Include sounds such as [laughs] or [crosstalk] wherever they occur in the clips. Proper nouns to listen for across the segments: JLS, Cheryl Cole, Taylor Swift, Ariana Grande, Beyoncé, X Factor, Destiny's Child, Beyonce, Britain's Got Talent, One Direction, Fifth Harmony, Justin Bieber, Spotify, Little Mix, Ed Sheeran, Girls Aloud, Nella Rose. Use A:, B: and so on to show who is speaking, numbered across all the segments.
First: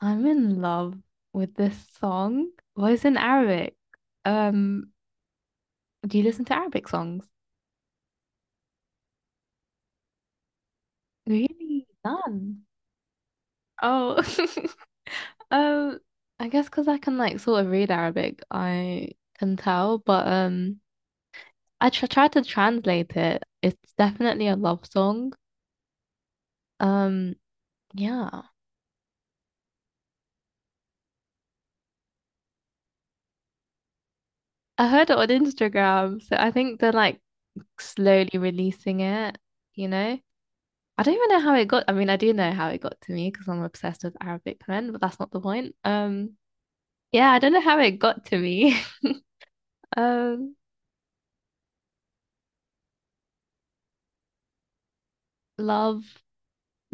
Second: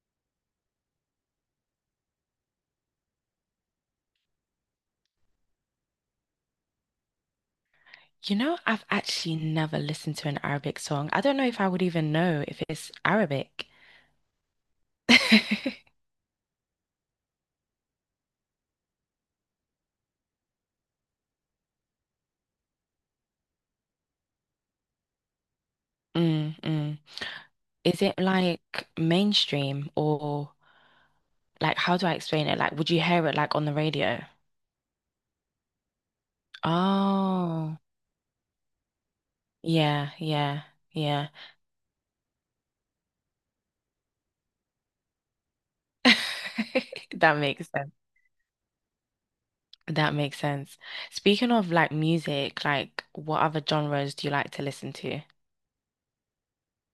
A: I'm in love with this song. Well, it's in Arabic. Um, do you listen to Arabic songs?
B: You know, I've actually never listened to an Arabic song. I don't know if I would
A: Really?
B: even know if
A: None.
B: it's Arabic.
A: Oh. [laughs]
B: [laughs]
A: Um, I guess because I can like sort of read Arabic, I can tell, but I tr try to translate it. It's definitely a love song.
B: Mm, mm.
A: Um,
B: Is it
A: yeah,
B: like mainstream or like how do I explain it? Like, would you hear it like on the radio?
A: I heard it on Instagram, so I think they're like
B: Oh,
A: slowly releasing it, you
B: yeah,
A: know?
B: yeah,
A: I don't
B: yeah.
A: even know how it got. I mean, I do know how it got to me because I'm obsessed with Arabic men, but that's not the point.
B: [laughs]
A: Yeah,
B: That
A: I don't know
B: makes
A: how
B: sense.
A: it got to me. [laughs]
B: That makes
A: Um,
B: sense. Speaking of like music, like what other genres do you like to listen to?
A: Love,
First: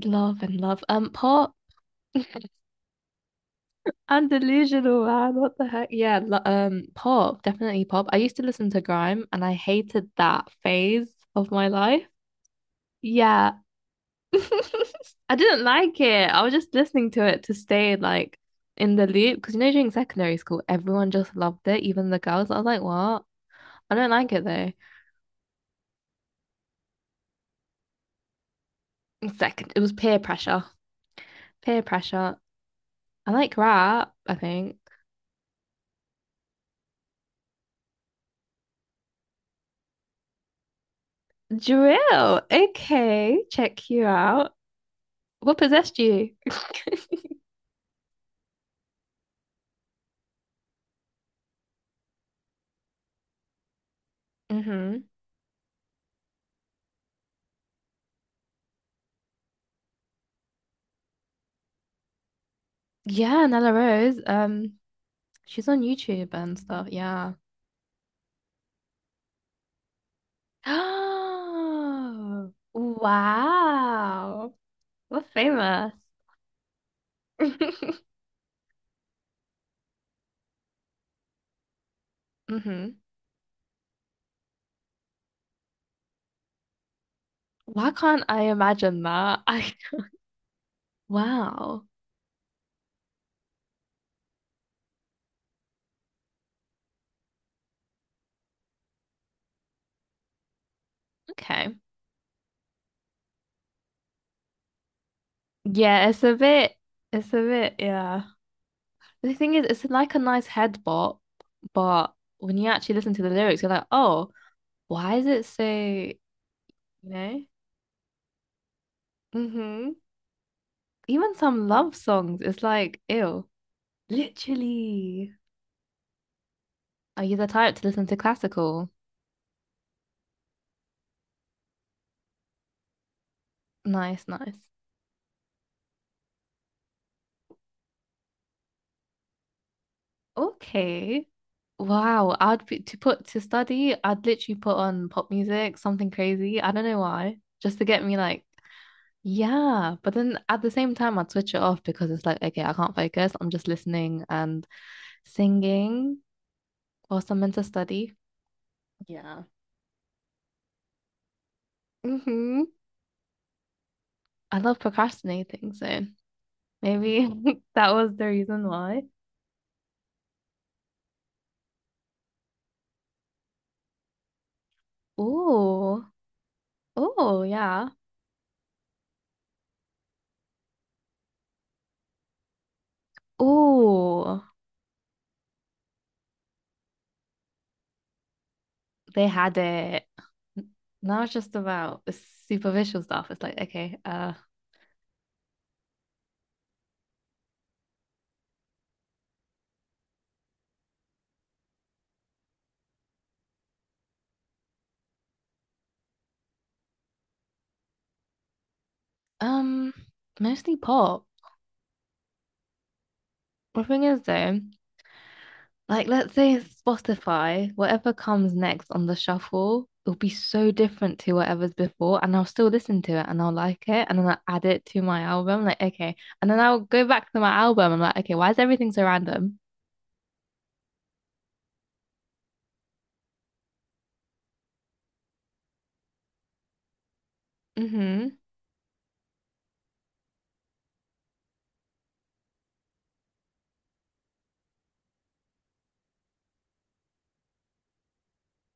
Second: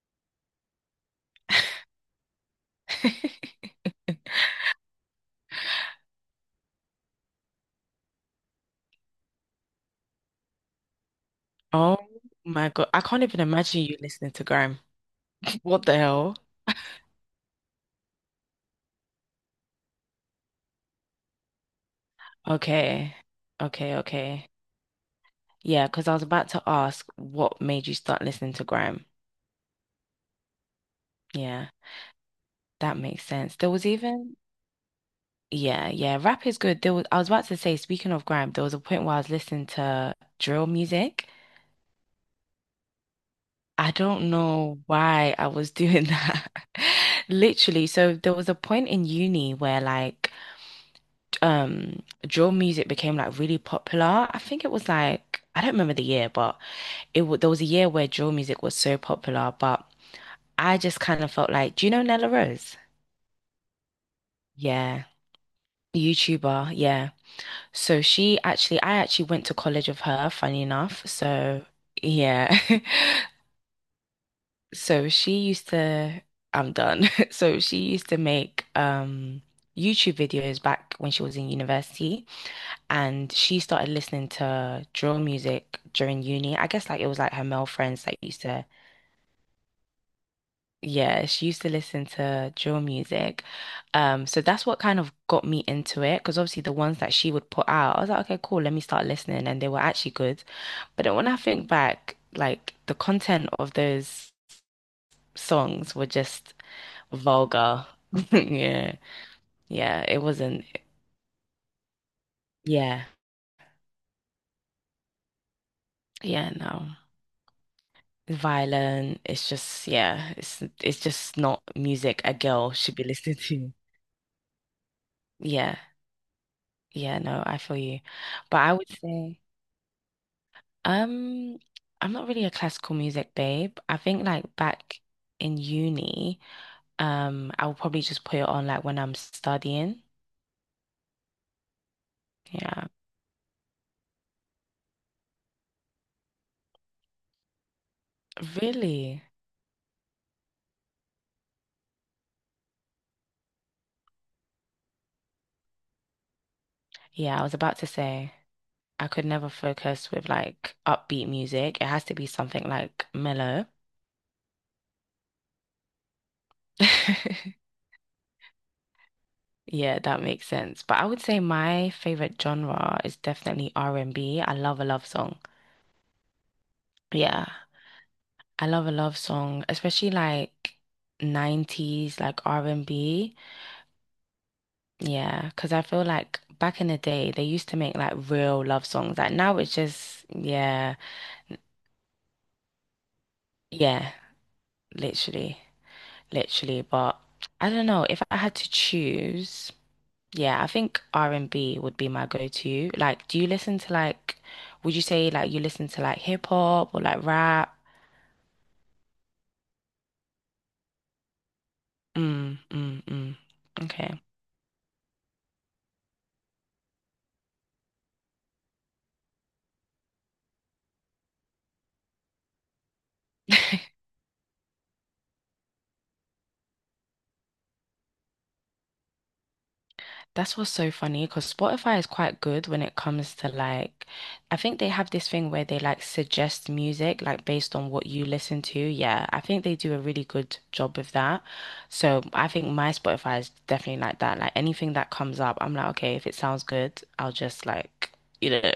A: love, and love. Pop. [laughs]
B: [laughs]
A: I'm delusional, man. What the heck? Yeah, pop, definitely pop. I used to listen to grime, and I hated that phase of my
B: Oh
A: life.
B: my God, I can't even
A: Yeah,
B: imagine you listening
A: [laughs]
B: to Grime.
A: I didn't
B: [laughs] What the
A: like it.
B: hell?
A: I was just listening to it to stay like in the loop because you know during secondary school, everyone just loved it, even the girls. I was like,
B: Okay.
A: what? I
B: Okay,
A: don't like it
B: okay.
A: though.
B: Yeah, because I was about to ask what made you start listening to grime.
A: Second, it was peer pressure.
B: Yeah,
A: Peer pressure.
B: that makes
A: I
B: sense.
A: like
B: There was
A: rap, I
B: even
A: think.
B: yeah, yeah, rap is good. There was I was about to say, speaking of grime, there was a point where I was listening to drill music.
A: Drill. Okay, check
B: I
A: you
B: don't
A: out.
B: know why I
A: What
B: was
A: possessed
B: doing
A: you?
B: that. [laughs] Literally, so there was a point in uni where like drill music became like really popular. I
A: [laughs]
B: think it was
A: hmm
B: like I don't remember the year, but it w there was a year where drill music was so popular, but I just kind of felt like, do you know Nella Rose?
A: Yeah, Nella Rose.
B: Yeah.
A: She's on YouTube and
B: YouTuber,
A: stuff.
B: yeah.
A: Yeah.
B: So she actually, I actually went to college with her, funny enough. So
A: [gasps]
B: yeah.
A: Oh,
B: [laughs]
A: wow.
B: So
A: We're
B: she used
A: famous.
B: to, I'm done. [laughs] So she used to
A: [laughs]
B: make YouTube videos back when she was in university
A: hmm
B: and she started listening to drill music during uni. I guess like it was like her male
A: Why
B: friends that
A: can't I
B: used to
A: imagine that? [laughs] I
B: yeah, she used to
A: Wow.
B: listen to drill music. So that's what kind of got me into it because obviously the ones that she would put out, I was like, okay, cool, let me start listening, and they were actually good. But then when I think
A: Okay.
B: back, like the content of those songs were
A: Yeah, it's a
B: just
A: bit. It's a bit.
B: vulgar.
A: Yeah.
B: [laughs] Yeah,
A: The thing is, it's
B: yeah,
A: like a
B: it
A: nice
B: wasn't.
A: head bop, but when you actually
B: Yeah,
A: listen to the lyrics, you're like, oh, why is it so, you
B: yeah, no.
A: know?
B: Violent. It's just
A: Mm-hmm.
B: yeah, it's
A: Even
B: just not
A: some love
B: music a
A: songs, it's
B: girl should
A: like,
B: be [laughs] listening
A: ew.
B: to.
A: Literally.
B: Yeah, yeah,
A: Are you
B: no,
A: the
B: I
A: type
B: feel
A: to
B: you.
A: listen to
B: But I would
A: classical?
B: say. Um, I'm not really a classical music babe. I
A: Nice,
B: think like
A: nice.
B: back in uni, I'll probably just put it on like when I'm studying.
A: Okay. Wow. I'd be
B: Yeah.
A: to put to study, I'd literally put on pop music, something crazy. I don't know why. Just to get me like.
B: Really?
A: Yeah, but then at the same time, I'd switch it off because it's like, okay, I can't focus. I'm just listening and singing whilst I'm
B: Yeah, I was
A: meant to
B: about to
A: study.
B: say I could
A: Yeah.
B: never focus with like upbeat music. It has to be
A: hmm
B: something like mellow. [laughs]
A: I love procrastinating, so maybe [laughs] that was the reason why.
B: Yeah, that makes sense. But I would say my favorite genre is definitely r and B. I love a love song.
A: Oh, oh,
B: Yeah,
A: yeah.
B: I love a love song, especially like 90s like R&B.
A: Oh,
B: Yeah, because I feel like back in the day, they used to make like real love songs.
A: they
B: Like
A: had
B: now it's
A: it.
B: just,
A: N-
B: yeah,
A: Now it's just about the superficial stuff. It's like, okay,
B: yeah, literally, literally. But I don't know, if I had to choose, yeah, I think R&B would be my go-to. Like, do you listen to like, would you say like you listen to like hip hop or like rap?
A: um, mostly pop.
B: Mm, mm, mm.
A: The thing is,
B: Okay.
A: though, like, let's say Spotify, whatever comes next on the shuffle, it'll be so different to whatever's before, and I'll still listen to it and I'll like it, and then I'll add it to my album. Like, okay. And then I'll go back to my album. I'm like, okay, why is everything so random?
B: That's what's so funny because Spotify is quite good when it comes to like, I think they have this thing where they like suggest music like based on what you
A: Mm-hmm.
B: listen to. Yeah, I think they do a really good job with that. So I think my Spotify is definitely like that. Like anything that comes up, I'm like, okay, if it sounds good, I'll just like, you know,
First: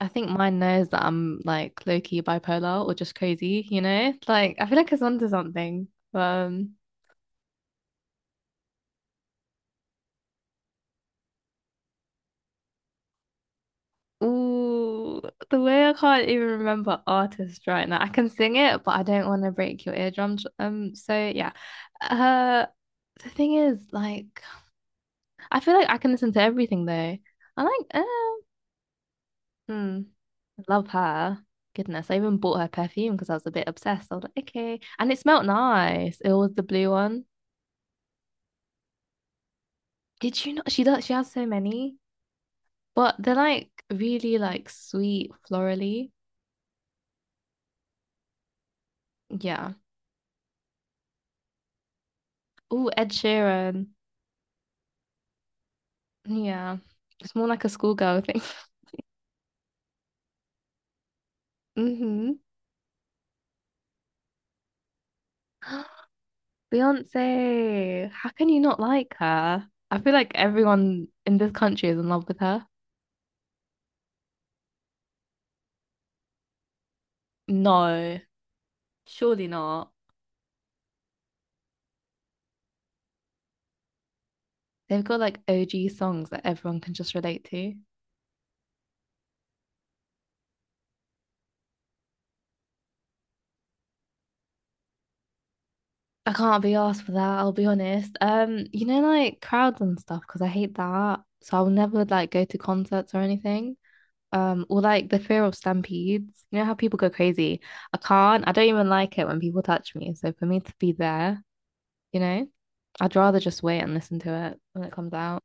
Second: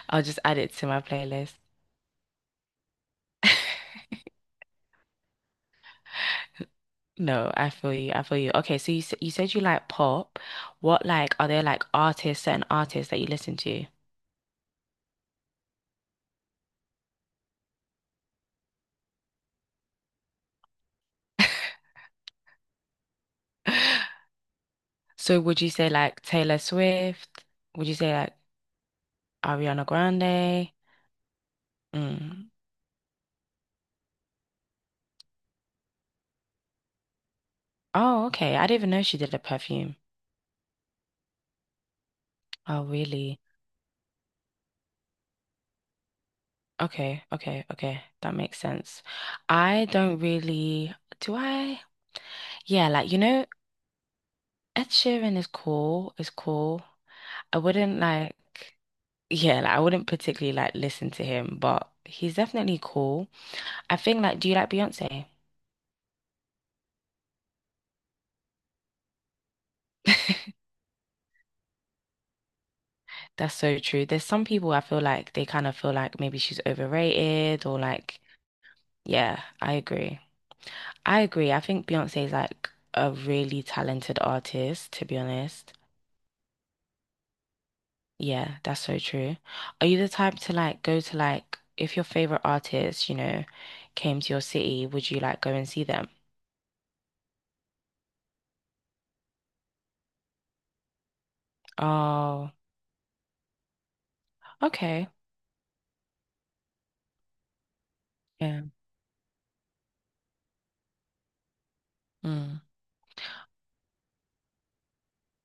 A: I
B: I'll
A: think
B: just
A: mine
B: add it to
A: knows
B: my
A: that I'm
B: playlist.
A: like low-key bipolar or just crazy,
B: [laughs]
A: you know? Like, I feel like it's onto something. Um,
B: No, I feel you. I feel you. Okay, so you said you like pop. What like are there like artists, certain artists that you listen to?
A: Ooh, the way I can't even remember artists right now. I can sing it, but I don't want to break your eardrums. So yeah. Uh, the thing is,
B: [laughs]
A: like,
B: So
A: I
B: would you
A: feel like
B: say
A: I can
B: like
A: listen to
B: Taylor
A: everything though.
B: Swift?
A: I like,
B: Would you say like Ariana
A: hmm,
B: Grande?
A: love her. Goodness, I even
B: Mm.
A: bought her perfume because I was a bit obsessed. I was like, okay, and it smelled nice. It was the blue one.
B: Oh, okay. I didn't even know she did a perfume.
A: Did you not? She does. She has so many,
B: Oh,
A: but they're
B: really?
A: like really like sweet, florally.
B: Okay, okay, okay. That makes sense.
A: Yeah.
B: I don't really, do I? Yeah,
A: Ooh, Ed
B: like you know,
A: Sheeran.
B: Ed Sheeran is cool, is
A: Yeah.
B: cool.
A: It's more
B: I
A: like a
B: wouldn't
A: schoolgirl
B: like
A: thing. [laughs]
B: yeah, like I wouldn't particularly like listen to him, but he's
A: hmm
B: definitely cool. I think like do you like Beyonce?
A: [gasps] Beyonce, how can you not like her? I feel like everyone in this country is in love with her.
B: That's so true. There's some people I feel like they kind of feel like maybe she's overrated or
A: No,
B: like, yeah,
A: surely
B: I
A: not.
B: agree. I agree. I think Beyonce is like a really talented artist,
A: They've
B: to
A: got
B: be
A: like
B: honest.
A: OG songs that everyone can just relate to.
B: Yeah, that's so true. Are you the type to like go to like if your favorite artist, you know, came to your city, would you like go and see them?
A: I can't be asked for that, I'll be honest. You know, like crowds and stuff, because I hate that. So I'll never like go
B: Oh,
A: to concerts or anything. Or like
B: okay.
A: the fear of stampedes. You know how people go crazy. I can't. I
B: Yeah.
A: don't even like it when people touch me. So for me to be there, you know,
B: Mm.
A: I'd rather just wait and listen to it when it comes out.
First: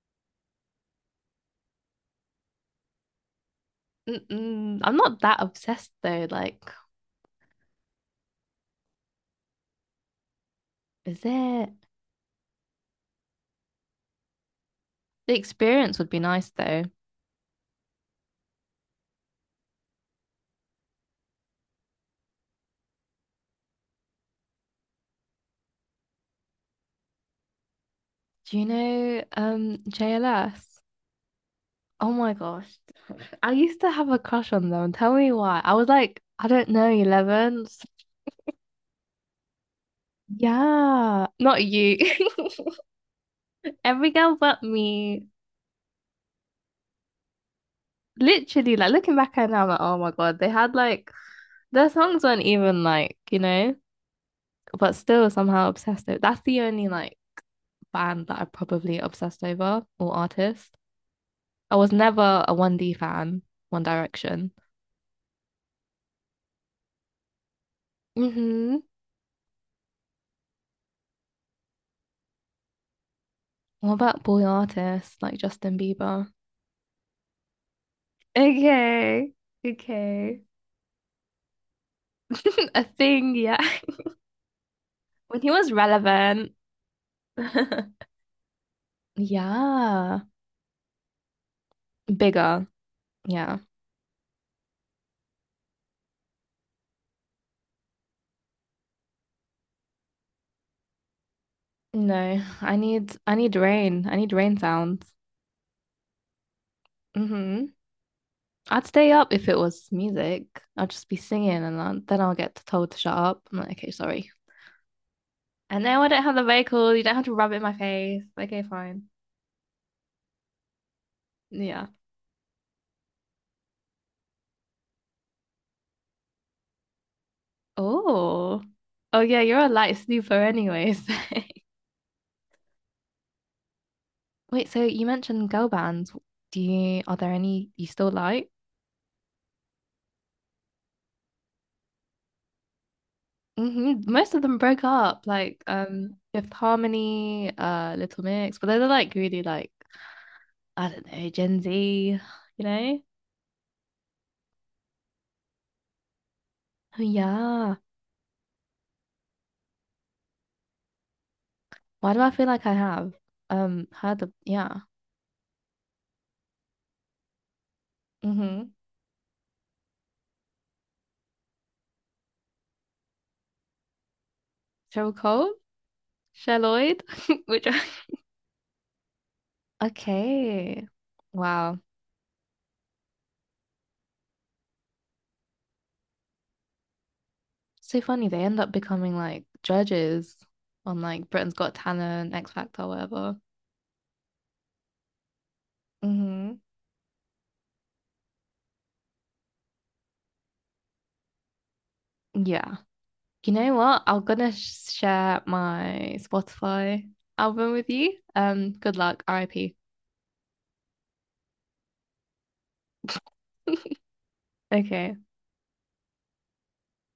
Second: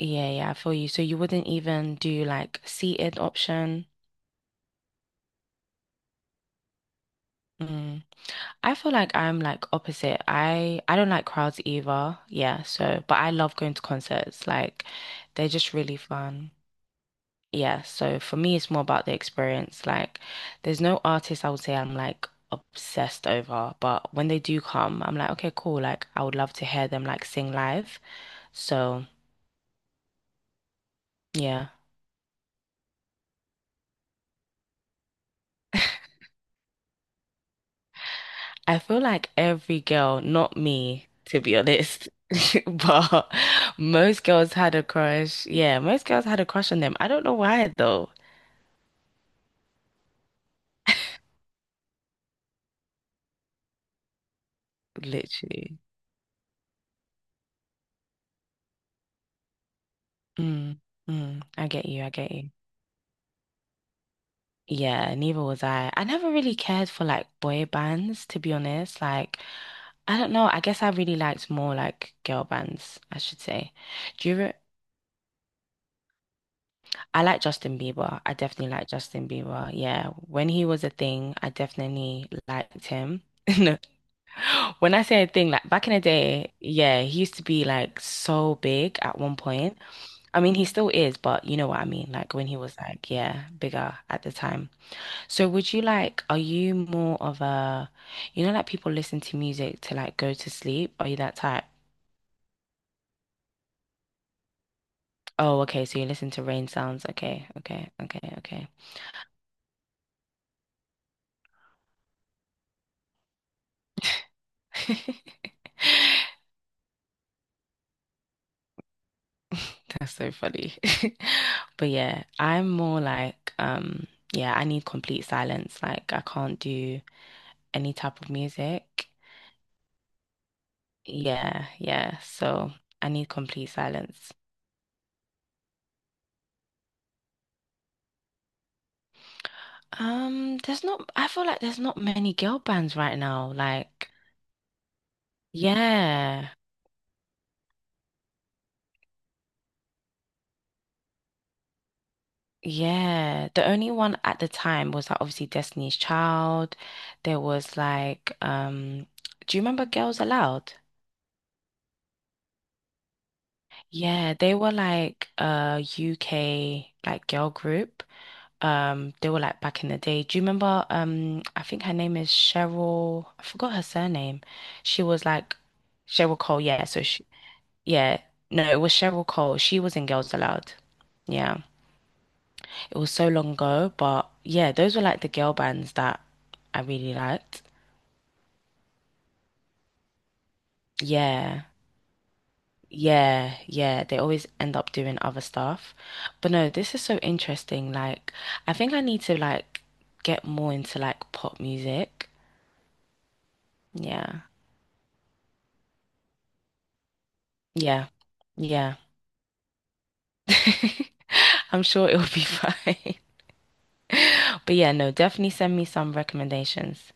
B: Yeah, yeah, I feel you. So you wouldn't even do like seated option?
A: Mm-mm. I'm not that obsessed though. Like,
B: Mm. I feel like I'm like opposite. I don't
A: is
B: like crowds
A: it?
B: either. Yeah, so but I love going to concerts. Like
A: The
B: they're just really
A: experience would be
B: fun.
A: nice though.
B: Yeah, so for me it's more about the experience. Like there's no artist I would say I'm like obsessed over, but when they do come, I'm like, okay, cool. Like I would love to hear them like sing live.
A: Do you
B: So,
A: know JLS?
B: yeah.
A: Oh my gosh. [laughs] I used to have a crush on them. Tell me why. I was like, I don't know, 11.
B: I feel like every girl, not me,
A: Yeah,
B: to be
A: not you.
B: honest. [laughs] But
A: [laughs] Every
B: most
A: girl
B: girls
A: but
B: had a
A: me.
B: crush. Yeah, most girls had a crush on them. I don't know why though.
A: Literally, like looking back at it now, I'm like, oh my God, they had like their songs weren't even like, you know, but still somehow
B: Literally.
A: obsessed over. That's the only like band that I probably obsessed over or artist.
B: Mm, mm, I
A: I
B: get
A: was
B: you. I get
A: never
B: you.
A: a 1D fan, One Direction.
B: Yeah, neither was I. I never really cared for like boy bands, to be
A: Mm-hmm.
B: honest. Like, I don't know. I guess I really liked more like girl bands, I should say.
A: What about
B: Do you
A: boy
B: re
A: artists like Justin Bieber?
B: I like Justin Bieber. I definitely like Justin
A: Okay,
B: Bieber. Yeah,
A: okay.
B: when he was a thing, I definitely
A: [laughs] A
B: liked him.
A: thing,
B: [laughs]
A: yeah.
B: No,
A: [laughs]
B: when I say a
A: When he
B: thing, like
A: was
B: back in the
A: relevant.
B: day, yeah, he used to be like
A: [laughs]
B: so big at one point.
A: Yeah.
B: I mean, he still is, but you know what I mean. Like when he
A: Bigger.
B: was like, yeah,
A: Yeah.
B: bigger at the time. So would you like, are you more of a, you know, like people listen to music to like go to sleep? Are you that type?
A: No, I need rain. I need rain sounds.
B: Oh, okay. So you listen to rain sounds. Okay,
A: Hmm
B: okay, okay, okay.
A: I'd stay up if it was music. I'll just be singing then I'll get told to shut up. I'm like, okay, sorry.
B: [laughs]
A: And now I don't have the vehicle. You don't have to rub it in my face. Okay, fine.
B: That's so funny. [laughs]
A: Yeah.
B: But yeah, I'm more like, yeah, I need complete silence. Like I can't do any type of
A: Oh.
B: music.
A: Oh yeah, you're a light sleeper anyways.
B: Yeah, yeah. So I need complete silence.
A: [laughs] Wait, so you mentioned girl bands. Do you Are there any you still like?
B: There's not, I feel like there's not many girl bands right now.
A: Hmm
B: Like,
A: Most of them broke up, like Fifth
B: yeah,
A: Harmony, Little Mix, but they're like really like. I don't know, Gen Z, you know?
B: yeah. The only one at the time was like obviously Destiny's Child.
A: Oh,
B: There
A: yeah.
B: was like, do you remember Girls Aloud?
A: Why do I feel like I have heard the.
B: Yeah, they were
A: Yeah.
B: like a UK like girl group.
A: Mm-hmm.
B: They were like back in the day. Do you remember? I think her name is Cheryl. I forgot her surname. She
A: Cheryl
B: was
A: Cole?
B: like Cheryl Cole. Yeah,
A: Sherloid?
B: so she,
A: [laughs] Which I-
B: yeah, no, it was Cheryl Cole. She was in Girls Aloud.
A: Okay.
B: Yeah,
A: Wow.
B: it was so long ago, but yeah, those were like the girl bands that I really liked.
A: So funny they end up becoming like judges on like Britain's
B: Yeah,
A: Got Talent, X Factor, whatever.
B: yeah, yeah. They always end up doing other stuff. But
A: Mm-hmm.
B: no, this is so interesting. Like, I think I need to like get more into like pop music.
A: Yeah. You know what? I'm
B: Yeah,
A: gonna share my Spotify album with
B: yeah,
A: you. Good
B: yeah.
A: luck, RIP.
B: I'm sure it'll be [laughs] fine.
A: [laughs]
B: But yeah, no,
A: Okay.
B: definitely send me some recommendations.